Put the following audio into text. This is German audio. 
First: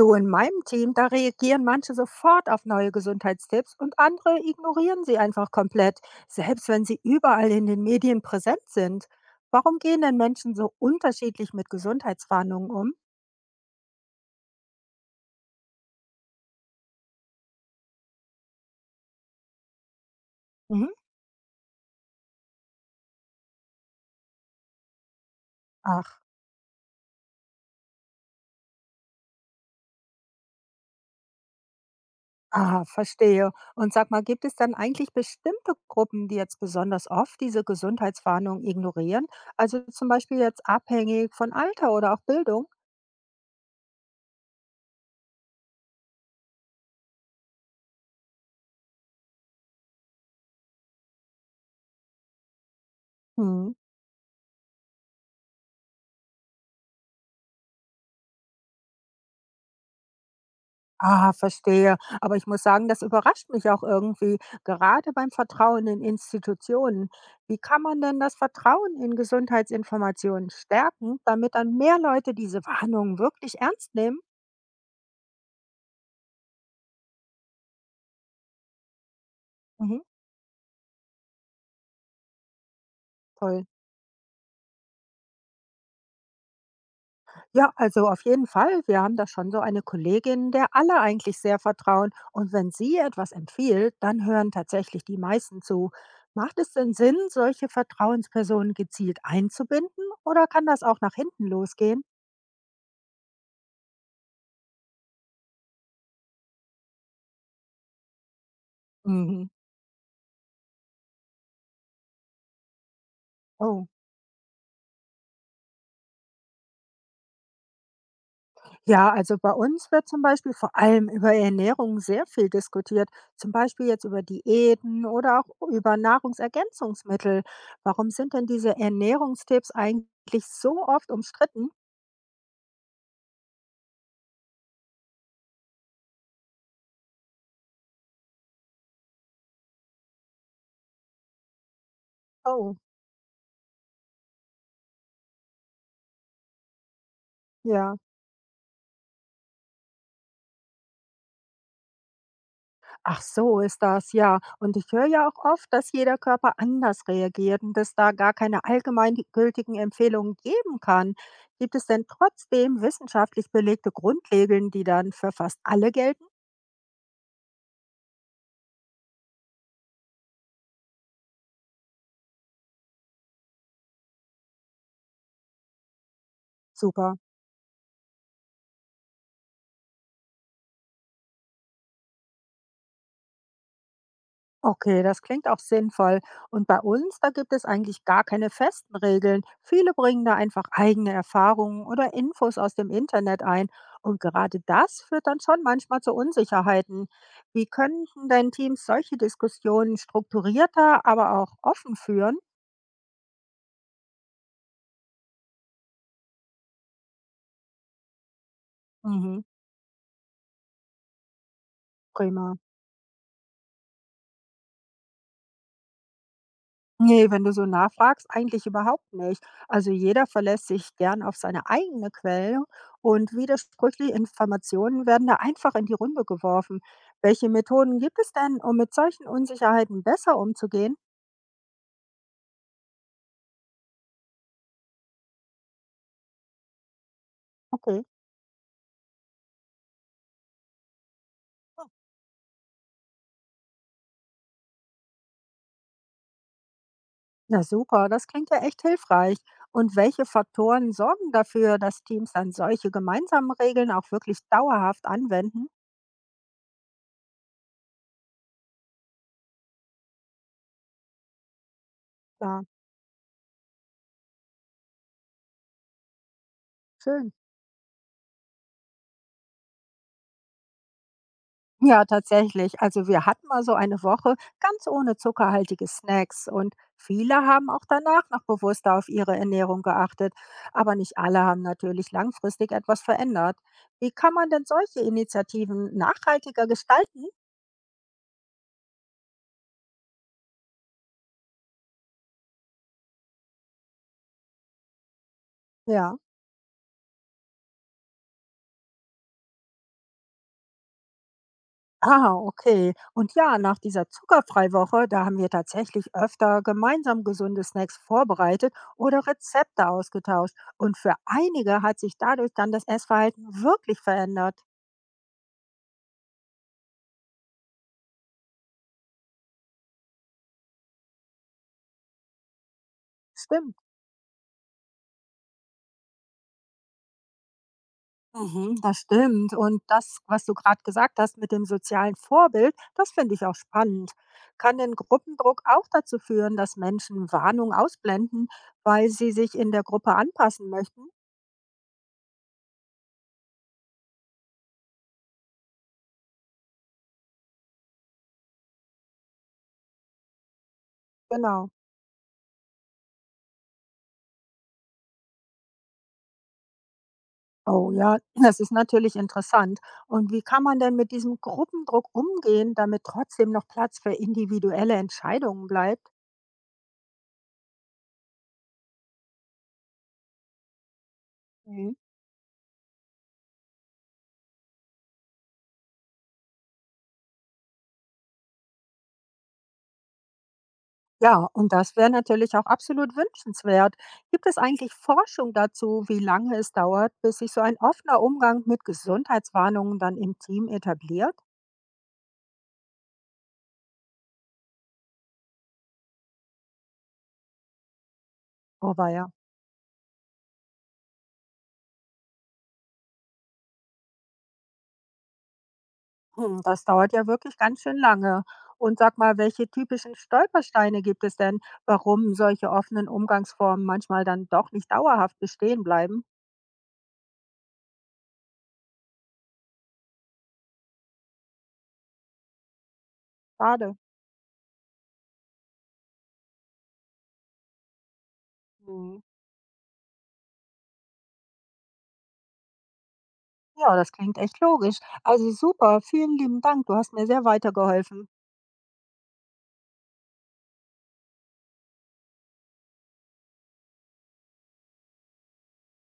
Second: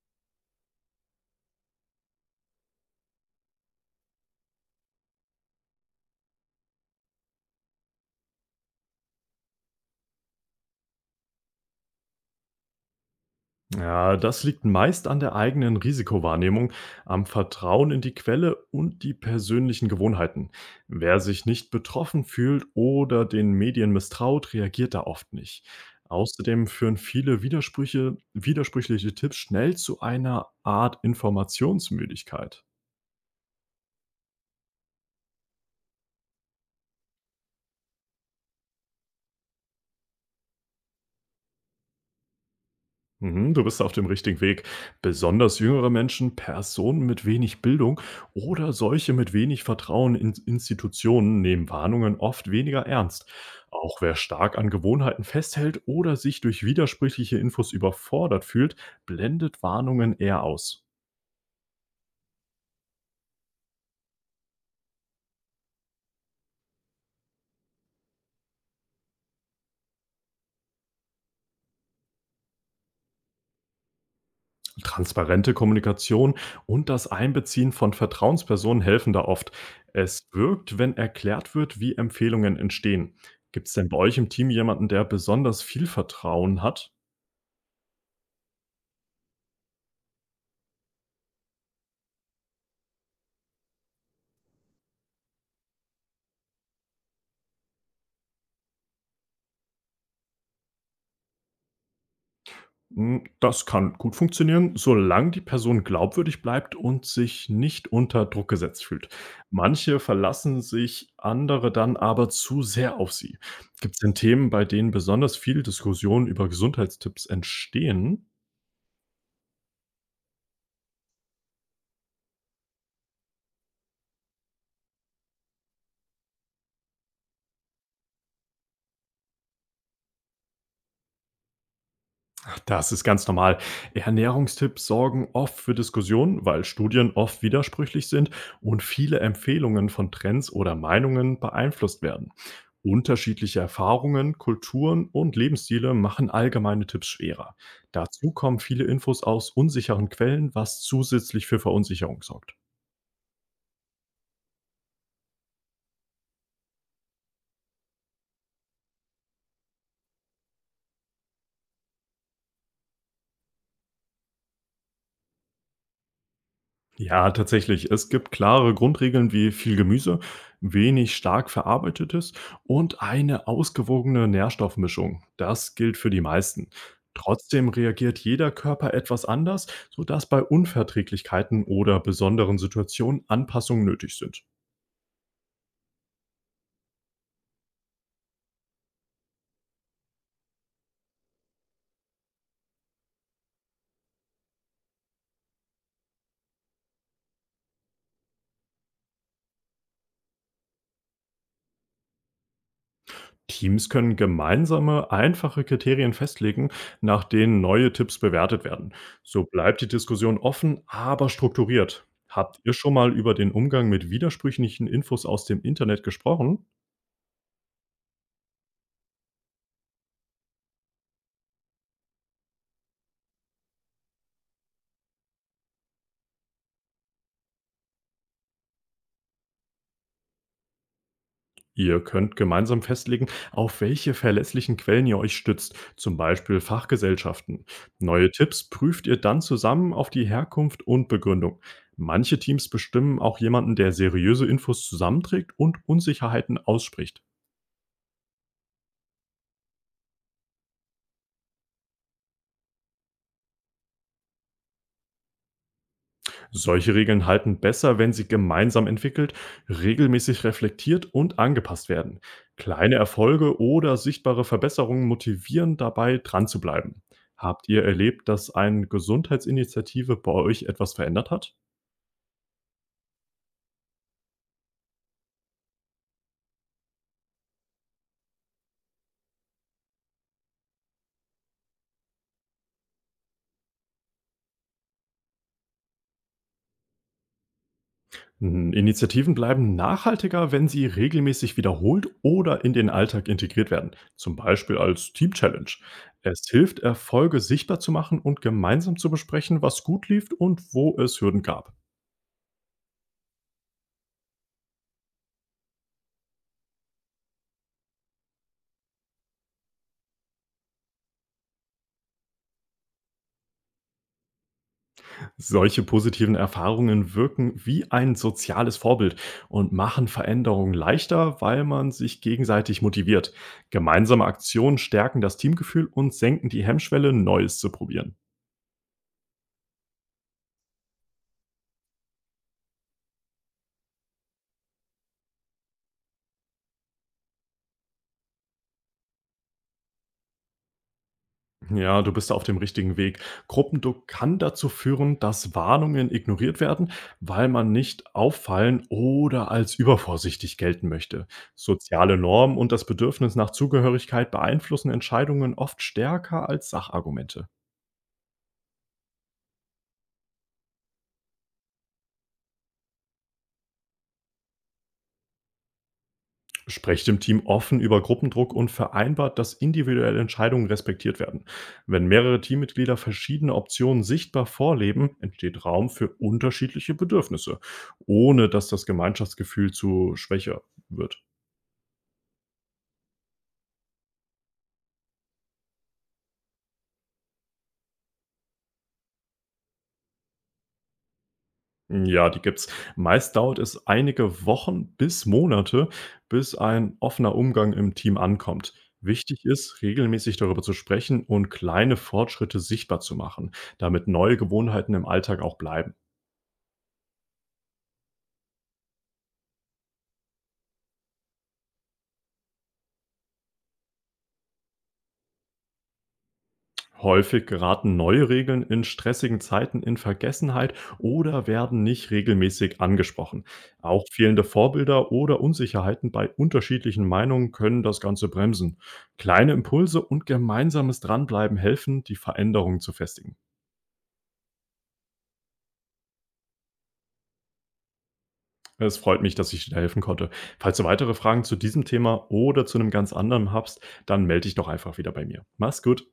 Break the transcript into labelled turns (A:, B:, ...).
A: So in meinem Team, da reagieren manche sofort auf neue Gesundheitstipps und andere ignorieren sie einfach komplett, selbst wenn sie überall in den Medien präsent sind. Warum gehen denn Menschen so unterschiedlich mit Gesundheitswarnungen um?
B: Ja, das liegt meist an der eigenen Risikowahrnehmung, am Vertrauen in die Quelle und die persönlichen Gewohnheiten.
A: Mhm.
B: Wer sich nicht betroffen fühlt oder den Medien misstraut, reagiert da oft nicht.
A: Ach,
B: Außerdem führen viele Widersprüche, widersprüchliche Tipps schnell zu einer Art Informationsmüdigkeit.
A: ah, verstehe. Und sag mal, gibt es dann eigentlich bestimmte Gruppen, die jetzt besonders oft diese Gesundheitswarnungen ignorieren? Also zum Beispiel jetzt abhängig von Alter oder auch Bildung?
B: Mhm. Du bist auf dem richtigen Weg. Besonders jüngere Menschen, Personen mit wenig Bildung oder solche mit wenig Vertrauen in Institutionen nehmen Warnungen oft weniger ernst.
A: Hm.
B: Auch wer stark an Gewohnheiten festhält oder sich durch widersprüchliche Infos überfordert fühlt, blendet Warnungen eher aus.
A: Ah, verstehe. Aber ich muss sagen, das überrascht mich auch irgendwie, gerade beim Vertrauen in Institutionen. Wie kann man denn das Vertrauen in Gesundheitsinformationen stärken, damit dann mehr Leute diese Warnungen wirklich ernst nehmen?
B: Transparente Kommunikation und das Einbeziehen von Vertrauenspersonen helfen da oft.
A: Mhm,
B: Es wirkt, wenn erklärt wird, wie Empfehlungen entstehen.
A: toll.
B: Gibt es denn bei euch im Team jemanden, der besonders viel Vertrauen hat?
A: Ja, also auf jeden Fall. Wir haben da schon so eine Kollegin, der alle eigentlich sehr vertrauen. Und wenn sie etwas empfiehlt, dann hören tatsächlich die meisten zu. Macht es denn Sinn, solche Vertrauenspersonen gezielt einzubinden oder kann das auch nach hinten losgehen?
B: Hm. Das kann gut funktionieren, solange die Person glaubwürdig bleibt und sich nicht unter Druck gesetzt fühlt.
A: Mhm.
B: Manche verlassen sich, andere dann aber zu sehr auf sie.
A: Oh,
B: Gibt es denn Themen, bei denen besonders viel Diskussion über Gesundheitstipps entstehen?
A: ja, also bei uns wird zum Beispiel vor allem über Ernährung sehr viel diskutiert. Zum Beispiel jetzt über Diäten oder auch über Nahrungsergänzungsmittel. Warum sind denn diese Ernährungstipps eigentlich so oft umstritten?
B: Das ist ganz normal. Ernährungstipps sorgen oft für Diskussionen, weil Studien oft widersprüchlich sind und viele Empfehlungen von Trends oder Meinungen beeinflusst werden.
A: Oh,
B: Unterschiedliche Erfahrungen, Kulturen und Lebensstile machen allgemeine Tipps schwerer.
A: ja.
B: Dazu kommen viele Infos aus unsicheren Quellen, was zusätzlich für Verunsicherung sorgt.
A: Ach so ist das, ja. Und ich höre ja auch oft, dass jeder Körper anders reagiert und es da gar keine allgemeingültigen Empfehlungen geben kann. Gibt es denn trotzdem wissenschaftlich belegte Grundregeln, die dann für fast alle gelten?
B: Ja, tatsächlich. Es gibt klare Grundregeln wie viel Gemüse, wenig stark verarbeitetes und eine ausgewogene Nährstoffmischung. Das gilt für die meisten.
A: Super.
B: Trotzdem reagiert jeder Körper etwas anders, sodass bei Unverträglichkeiten oder besonderen Situationen Anpassungen nötig sind.
A: Okay, das klingt auch sinnvoll. Und bei uns, da gibt es eigentlich gar keine festen Regeln. Viele bringen da einfach eigene Erfahrungen oder Infos aus dem Internet ein. Und gerade das führt dann schon manchmal zu Unsicherheiten. Wie könnten denn Teams solche Diskussionen strukturierter, aber auch offen führen?
B: Teams können gemeinsame, einfache Kriterien festlegen, nach denen neue Tipps bewertet werden.
A: Mhm,
B: So bleibt die Diskussion offen, aber strukturiert.
A: prima.
B: Habt ihr schon mal über den Umgang mit widersprüchlichen Infos aus dem Internet gesprochen?
A: Nee, wenn du so nachfragst, eigentlich überhaupt nicht. Also jeder verlässt sich gern auf seine eigene Quelle und widersprüchliche Informationen werden da einfach in die Runde geworfen. Welche Methoden gibt es denn, um mit solchen Unsicherheiten besser umzugehen?
B: Ihr könnt gemeinsam festlegen, auf welche verlässlichen Quellen ihr euch stützt, zum Beispiel Fachgesellschaften.
A: Okay.
B: Neue Tipps prüft ihr dann zusammen auf die Herkunft und Begründung.
A: Hm.
B: Manche Teams bestimmen auch jemanden, der seriöse Infos zusammenträgt und Unsicherheiten ausspricht.
A: Na super, das klingt ja echt hilfreich. Und welche Faktoren sorgen dafür, dass Teams dann solche gemeinsamen Regeln auch wirklich dauerhaft anwenden?
B: Solche Regeln halten besser, wenn sie gemeinsam entwickelt, regelmäßig reflektiert und angepasst werden.
A: Ja,
B: Kleine Erfolge oder sichtbare Verbesserungen motivieren dabei, dran zu bleiben.
A: schön.
B: Habt ihr erlebt, dass eine Gesundheitsinitiative bei euch etwas verändert hat?
A: Ja, tatsächlich. Also wir hatten mal so eine Woche ganz ohne zuckerhaltige Snacks und viele haben auch danach noch bewusster auf ihre Ernährung geachtet, aber nicht alle haben natürlich langfristig etwas verändert. Wie kann man denn solche Initiativen nachhaltiger gestalten?
B: Hm. Initiativen bleiben nachhaltiger, wenn sie regelmäßig wiederholt oder in den Alltag integriert werden, zum Beispiel als Team-Challenge.
A: Ja.
B: Es hilft, Erfolge sichtbar zu machen und gemeinsam zu besprechen, was gut lief und wo es Hürden gab.
A: Ah, okay. Und ja, nach dieser Zuckerfreiwoche, da haben wir tatsächlich öfter gemeinsam gesunde Snacks vorbereitet oder Rezepte ausgetauscht. Und für einige hat sich dadurch dann das Essverhalten wirklich verändert.
B: Solche positiven Erfahrungen wirken wie ein soziales Vorbild und machen Veränderungen leichter, weil man sich gegenseitig motiviert.
A: Stimmt.
B: Gemeinsame Aktionen stärken das Teamgefühl und senken die Hemmschwelle, Neues zu probieren.
A: Mhm, das stimmt. Und das, was du gerade gesagt hast mit dem sozialen Vorbild, das finde ich auch spannend. Kann denn Gruppendruck auch dazu führen, dass Menschen Warnung ausblenden, weil sie sich in der Gruppe anpassen möchten?
B: Ja, du bist da auf dem richtigen Weg. Gruppendruck kann dazu führen, dass Warnungen ignoriert werden, weil man nicht auffallen oder als übervorsichtig gelten möchte.
A: Genau.
B: Soziale Normen und das Bedürfnis nach Zugehörigkeit beeinflussen Entscheidungen oft stärker als Sachargumente.
A: Oh ja, das ist natürlich interessant. Und wie kann man denn mit diesem Gruppendruck umgehen, damit trotzdem noch Platz für individuelle Entscheidungen bleibt?
B: Sprecht im Team offen über Gruppendruck und vereinbart, dass individuelle Entscheidungen respektiert werden. Wenn mehrere Teammitglieder verschiedene Optionen sichtbar vorleben, entsteht Raum für unterschiedliche Bedürfnisse, ohne dass das Gemeinschaftsgefühl zu schwächer wird.
A: Ja, und das wäre natürlich auch absolut wünschenswert. Gibt es eigentlich Forschung dazu, wie lange es dauert, bis sich so ein offener Umgang mit Gesundheitswarnungen dann im Team etabliert?
B: Ja, die gibt's. Meist dauert es einige Wochen bis Monate, bis ein offener Umgang im Team ankommt.
A: Aber ja,
B: Wichtig ist, regelmäßig darüber zu sprechen und kleine Fortschritte sichtbar zu machen, damit neue Gewohnheiten im Alltag auch bleiben.
A: hm, das dauert ja wirklich ganz schön lange. Und sag mal, welche typischen Stolpersteine gibt es denn, warum solche offenen Umgangsformen manchmal dann doch nicht dauerhaft bestehen bleiben?
B: Häufig geraten neue Regeln in stressigen Zeiten in Vergessenheit oder werden nicht regelmäßig angesprochen.
A: Schade.
B: Auch fehlende Vorbilder oder Unsicherheiten bei unterschiedlichen Meinungen können das Ganze bremsen.
A: Hm.
B: Kleine Impulse und gemeinsames Dranbleiben helfen, die Veränderung zu festigen.
A: Ja, das klingt echt logisch. Also super, vielen lieben Dank. Du hast mir sehr weitergeholfen.
B: Es freut mich, dass ich dir helfen konnte. Falls du weitere Fragen zu diesem Thema oder zu einem ganz anderen hast, dann melde dich doch einfach wieder bei mir. Mach's gut.